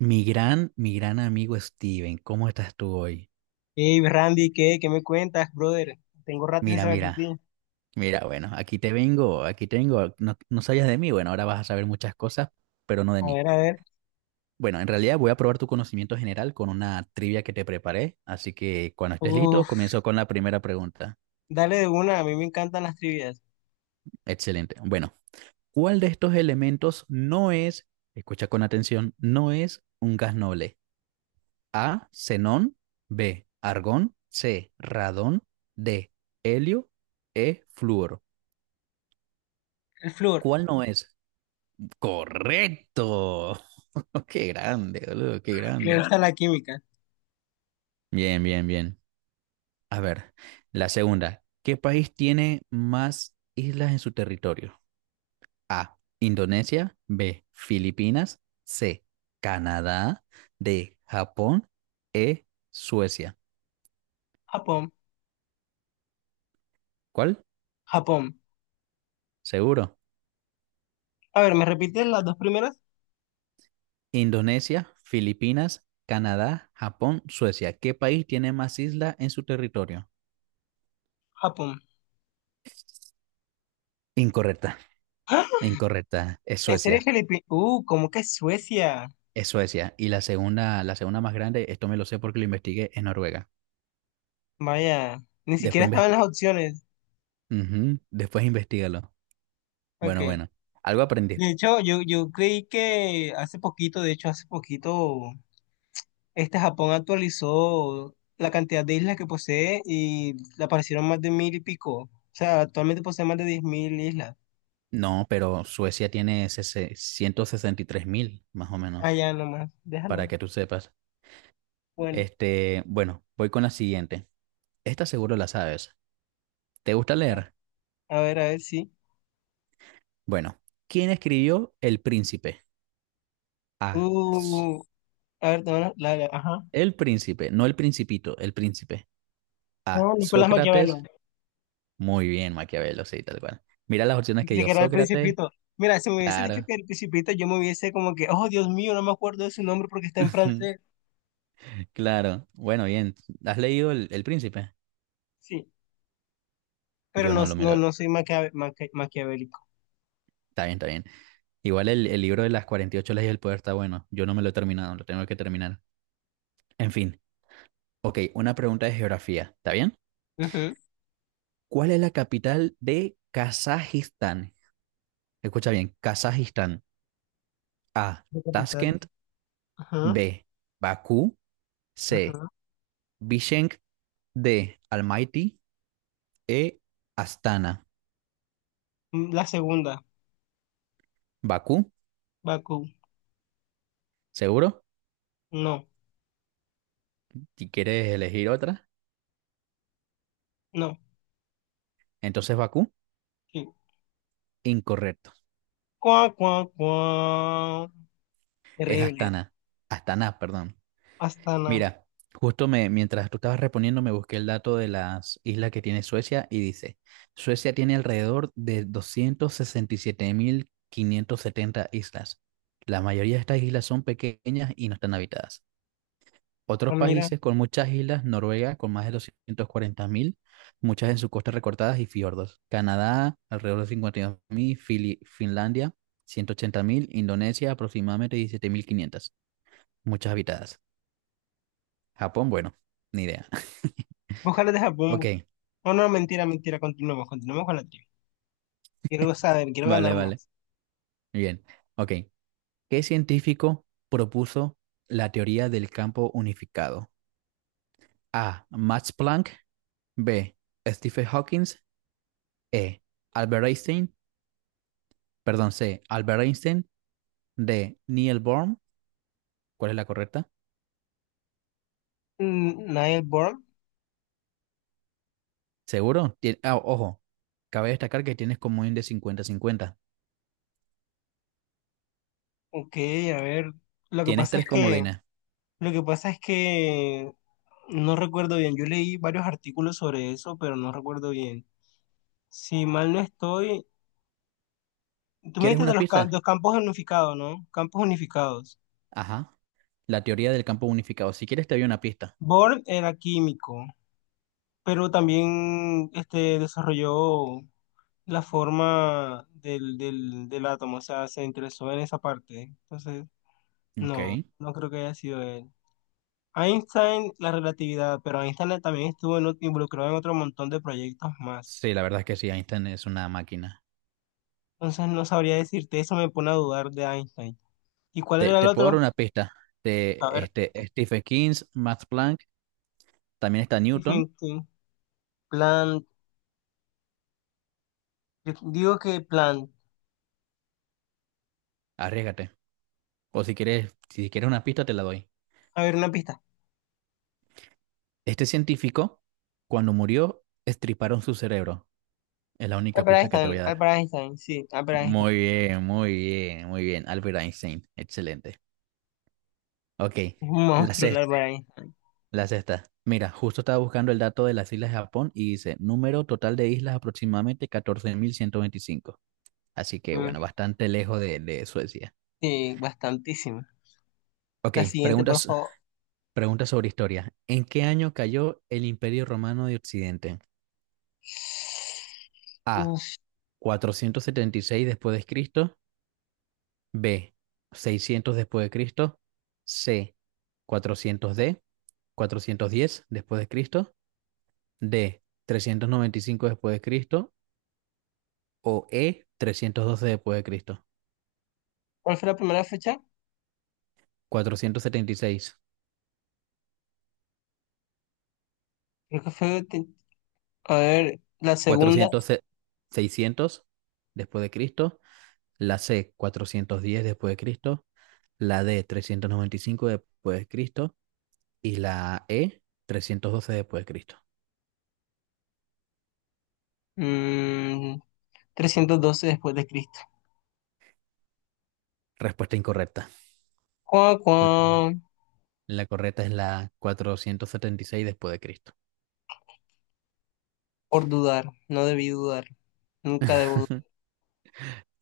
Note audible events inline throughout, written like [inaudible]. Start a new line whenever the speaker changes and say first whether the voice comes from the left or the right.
right: Mi gran amigo Steven, ¿cómo estás tú hoy?
left: Hey, Randy, ¿qué? ¿Qué me cuentas, brother? Tengo rato sin
right: Mira,
left: saber de ti.
right: mira, bueno, aquí te vengo. No sabías de mí, bueno, ahora vas a saber muchas cosas, pero no de
left: A
right: mí.
left: ver, a ver.
right: Bueno, en realidad voy a probar tu conocimiento general con una trivia que te preparé, así que cuando estés listo,
left: Uf,
right: comienzo con la primera pregunta.
left: dale de una, a mí me encantan las trivias.
right: Excelente. Bueno, ¿cuál de estos elementos no es, escucha con atención, no es un gas noble? A, xenón, B, argón, C, radón, D, helio, E, flúor.
left: El flúor,
right: ¿Cuál no es? Correcto. [laughs] Qué grande, boludo, qué
left: me
right: grande.
left: gusta la química.
right: Bien, bien, bien. A ver, la segunda. ¿Qué país tiene más islas en su territorio? A, Indonesia, B, Filipinas, C, Canadá, D, Japón, E, Suecia.
left: Japón,
right: ¿Cuál?
left: Japón.
right: Seguro.
left: A ver, ¿me repites las dos primeras?
right: Indonesia, Filipinas, Canadá, Japón, Suecia. ¿Qué país tiene más islas en su territorio?
left: Japón.
right: Incorrecta,
left: ¡Ah!
right: incorrecta. Es
left: ¿En serio,
right: Suecia,
left: Felipe? ¿Cómo que Suecia?
right: es Suecia. Y la segunda más grande, esto me lo sé porque lo investigué, es Noruega.
left: Vaya, ni siquiera
right: Después, inves-
left: estaban las opciones.
right: Ujú, después investigalo. Bueno,
left: Ok.
right: bueno. Algo
left: De
right: aprendiste.
left: hecho, yo creí que hace poquito, de hecho, hace poquito. Japón actualizó la cantidad de islas que posee y le aparecieron más de mil y pico. O sea, actualmente posee más de 10.000 islas.
right: No, pero Suecia tiene 163.000, más o menos,
left: Allá nomás, déjalo
right: para
left: ahí.
right: que tú sepas.
left: Bueno,
right: Este, bueno, voy con la siguiente. Esta seguro la sabes. ¿Te gusta leer?
left: a ver, sí.
right: Bueno, ¿quién escribió El Príncipe? A. S-
left: Uh, a ver, no, no, ajá.
right: El Príncipe, no el Principito, el Príncipe. A.
left: No, Nicolás Maquiavelo.
right: Sócrates. Muy bien, Maquiavelo, sí, tal cual. Mira las opciones
left: Yo
right: que
left: creí
right: dio
left: que era el
right: Sócrates.
left: Principito. Mira, si me hubiese dicho
right: Claro.
left: que era el Principito, yo me hubiese como que, oh, Dios mío, no me acuerdo de su nombre porque está en francés.
right: [laughs] Claro. Bueno, bien. ¿Has leído El Príncipe?
left: Sí, pero
right: Yo
left: no,
right: no lo me
left: no,
right: lo.
left: no soy maquiavélico.
right: Está bien, está bien. Igual el libro de las 48 leyes del poder está bueno. Yo no me lo he terminado, lo tengo que terminar. En fin. Ok, una pregunta de geografía. ¿Está bien?
left: Ujú.
right: ¿Cuál es la capital de Kazajistán? Escucha bien, Kazajistán. A.
left: De capital.
right: Tashkent.
left: Ajá,
right: B. Bakú. C.
left: ajá.
right: Bishkek. D. Almaty. E. Astana.
left: La segunda,
right: Bakú,
left: Bakú.
right: ¿seguro?
left: No,
right: Si quieres elegir otra,
left: no.
right: entonces Bakú,
left: Sí.
right: incorrecto.
left: Cuá, cuá, cuá.
right: Es
left: Terrible.
right: Astana. Astana, perdón.
left: Astana.
right: Mira, justo me, mientras tú estabas respondiendo, me busqué el dato de las islas que tiene Suecia y dice, Suecia tiene alrededor de 267.570 islas. La mayoría de estas islas son pequeñas y no están habitadas.
left: Ah,
right: Otros
left: mira.
right: países con muchas islas, Noruega con más de 240.000, muchas en sus costas recortadas y fiordos. Canadá, alrededor de 52.000, Finlandia, 180.000; Indonesia, aproximadamente 17.500, muchas habitadas. Japón, bueno, ni idea. [laughs]
left: Ojalá deja
right: Ok,
left: bombo. No, no, mentira, mentira. Continuemos, continuemos con la trivia. Quiero saber, quiero ganar
right: vale, vale,
left: más.
right: bien. Ok, ¿qué científico propuso la teoría del campo unificado? A. Max Planck, B. Stephen Hawking, E. Albert Einstein, perdón, C. Albert Einstein. De Neil Bohr. ¿Cuál es la correcta?
left: Niall Bohr.
right: ¿Seguro? Ah, ojo, cabe destacar que tienes comodín de cincuenta-cincuenta.
left: Ok, a ver. Lo que
right: Tienes
left: pasa es
right: tres
left: que,
right: comodines.
left: lo que pasa es que no recuerdo bien. Yo leí varios artículos sobre eso, pero no recuerdo bien. Si mal no estoy, tú me
right: ¿Quieres
left: dijiste de
right: una
left: los
right: pista?
left: campos unificados, ¿no? Campos unificados.
right: Ajá. La teoría del campo unificado. Si quieres, te doy una pista.
left: Bohr era químico, pero también desarrolló la forma del átomo. O sea, se interesó en esa parte. Entonces,
right: Ok.
left: no, no creo que haya sido él. Einstein, la relatividad, pero Einstein también estuvo involucrado en otro montón de proyectos más.
right: Sí, la verdad es que sí, Einstein es una máquina.
left: Entonces, no sabría decirte, eso me pone a dudar de Einstein. ¿Y cuál
right: Te,
left: era el
right: te puedo dar
left: otro?
right: una pista. De
left: A ver,
right: este, Stephen King, Max Planck, también está Newton.
left: thinking, Plan, yo digo que plan.
right: Arriesgate. O si quieres, si quieres una pista, te la doy.
left: A ver, una pista.
right: Este científico, cuando murió, estriparon su cerebro. Es la única
left: Albert
right: pista que te
left: Einstein,
right: voy a dar.
left: Albert Einstein, sí, Albert Einstein.
right: Muy bien, muy bien, muy bien. Albert Einstein, excelente. Ok,
left: Es un
right: la
left: monstruo el
right: sexta,
left: Albert Einstein.
right: la sexta. Mira, justo estaba buscando el dato de las islas de Japón y dice número total de islas aproximadamente 14.125. Así que bueno, bastante lejos de Suecia.
left: Sí, bastantísimo.
right: Ok,
left: La siguiente, por
right: preguntas,
left: favor.
right: preguntas sobre historia. ¿En qué año cayó el Imperio Romano de Occidente? A.
left: Uf,
right: 476 después de Cristo. B. 600 después de Cristo. C. 400. D. 410 después de Cristo, D, 395 después de Cristo o E, 312 después de Cristo.
left: ¿cuál fue la primera fecha?
right: 476,
left: Creo que fue, a ver, la segunda,
right: 400, 600 después de Cristo, la C, 410 después de Cristo, la D, 395 después de Cristo y la E, 312 después de Cristo.
left: mm, trescientos doce después de Cristo.
right: Respuesta incorrecta.
left: Cuá,
right: La,
left: cuá,
right: la correcta es la 476 después de Cristo.
left: por dudar, no debí dudar, nunca debo dudar.
right: [laughs]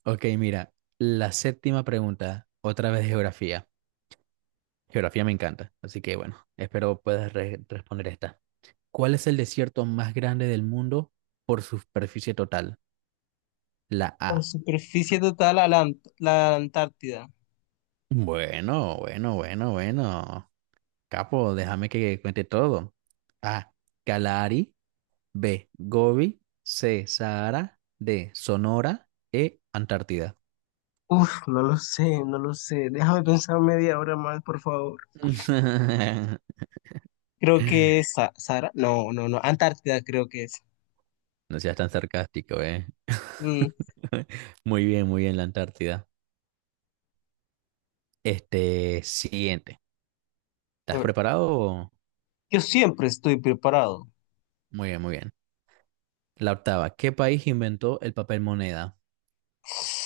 right: Ok, mira, la séptima pregunta, otra vez de geografía. Geografía me encanta, así que bueno, espero puedas responder esta. ¿Cuál es el desierto más grande del mundo por superficie total? La
left: Por
right: A.
left: superficie total a la Antártida.
right: Bueno, bueno, bueno, bueno. Capo, déjame que cuente todo. A. Kalahari. B. Gobi. C. Sahara. D. Sonora. E. Antártida.
left: Uf, no lo sé, no lo sé. Déjame pensar media hora más, por favor.
right: [laughs]
left: Creo que es Sara. No, no, no. Antártida creo que es.
right: No seas tan sarcástico, ¿eh?
left: Mm,
right: [laughs] Muy bien, la Antártida. Este, siguiente.
left: a
right: ¿Estás
left: ver.
right: preparado?
left: Yo siempre estoy preparado.
right: Muy bien, muy bien. La octava. ¿Qué país inventó el papel moneda?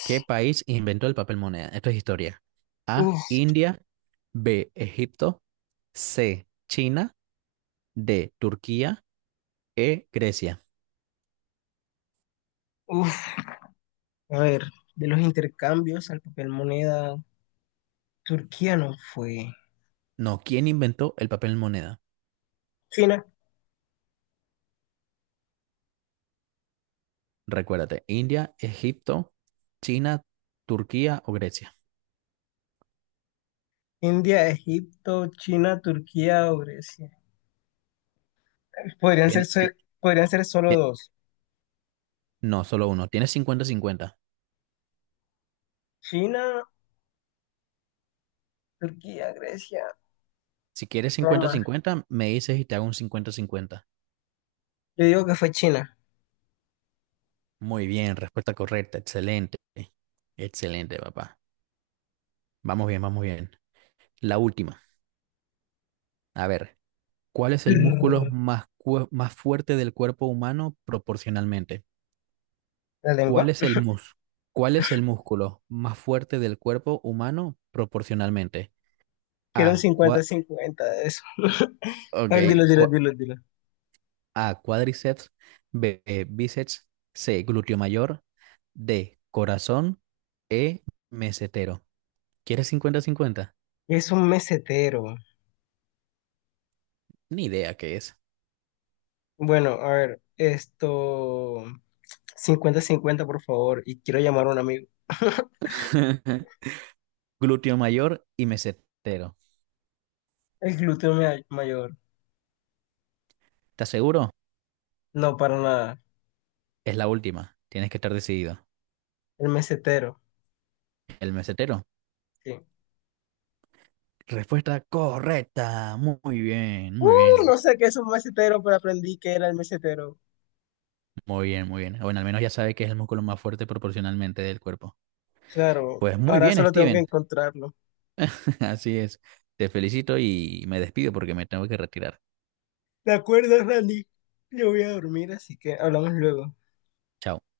right: ¿Qué país inventó el papel moneda? Esto es historia. A,
left: Uf,
right: India. B, Egipto. C, China. D, Turquía. E, Grecia.
left: uf. A ver, de los intercambios al papel moneda, Turquía no fue.
right: No, ¿quién inventó el papel moneda?
left: China,
right: Recuérdate, India, Egipto, China, Turquía o Grecia.
left: India, Egipto, China, Turquía o Grecia. Podrían ser,
right: Tiene-
left: so-
right: ti-
left: podrían ser solo
right: ti-
left: dos.
right: no, solo uno. Tienes cincuenta-cincuenta.
left: China, Turquía, Grecia,
right: Si quieres
left: Roma.
right: cincuenta-cincuenta, me dices y te hago un cincuenta-cincuenta.
left: Yo digo que fue China.
right: Muy bien, respuesta correcta. Excelente. Excelente, papá. Vamos bien, vamos bien. La última. A ver, ¿cuál es el músculo
left: Brr,
right: más, más fuerte del cuerpo humano proporcionalmente?
left: la
right: ¿Cuál
left: lengua.
right: es el mus? ¿Cuál es el músculo más fuerte del cuerpo humano proporcionalmente?
left: Quiero un
right: A,
left: cincuenta,
right: cua-
left: cincuenta de eso. [laughs] A
right: ok,
left: ver, dilo, dilo,
right: cua-
left: dilo, dilo.
right: A, cuádriceps, B, bíceps, C, glúteo mayor, D, corazón, E, mesetero. ¿Quieres cincuenta cincuenta?
left: Es un mesetero.
right: Ni idea qué es.
left: Bueno, a ver, esto 50-50, por favor, y quiero llamar a un amigo. [laughs]
right: [laughs] Glúteo mayor y mesetero.
left: El glúteo mayor.
right: ¿Estás seguro?
left: No, para nada.
right: Es la última. Tienes que estar decidido.
left: El mesetero.
right: El mesetero.
left: Sí.
right: Respuesta correcta. Muy bien,
left: Uh,
right: muy bien.
left: no sé qué es un mesetero, pero aprendí que era el mesetero.
right: Muy bien, muy bien. Bueno, al menos ya sabe que es el músculo más fuerte proporcionalmente del cuerpo.
left: Claro,
right: Pues muy
left: ahora
right: bien,
left: solo tengo que
right: Steven.
left: encontrarlo.
right: [laughs] Así es. Te felicito y me despido porque me tengo que retirar.
left: De acuerdo, Randy. Yo voy a dormir, así que hablamos luego.
right: Chao.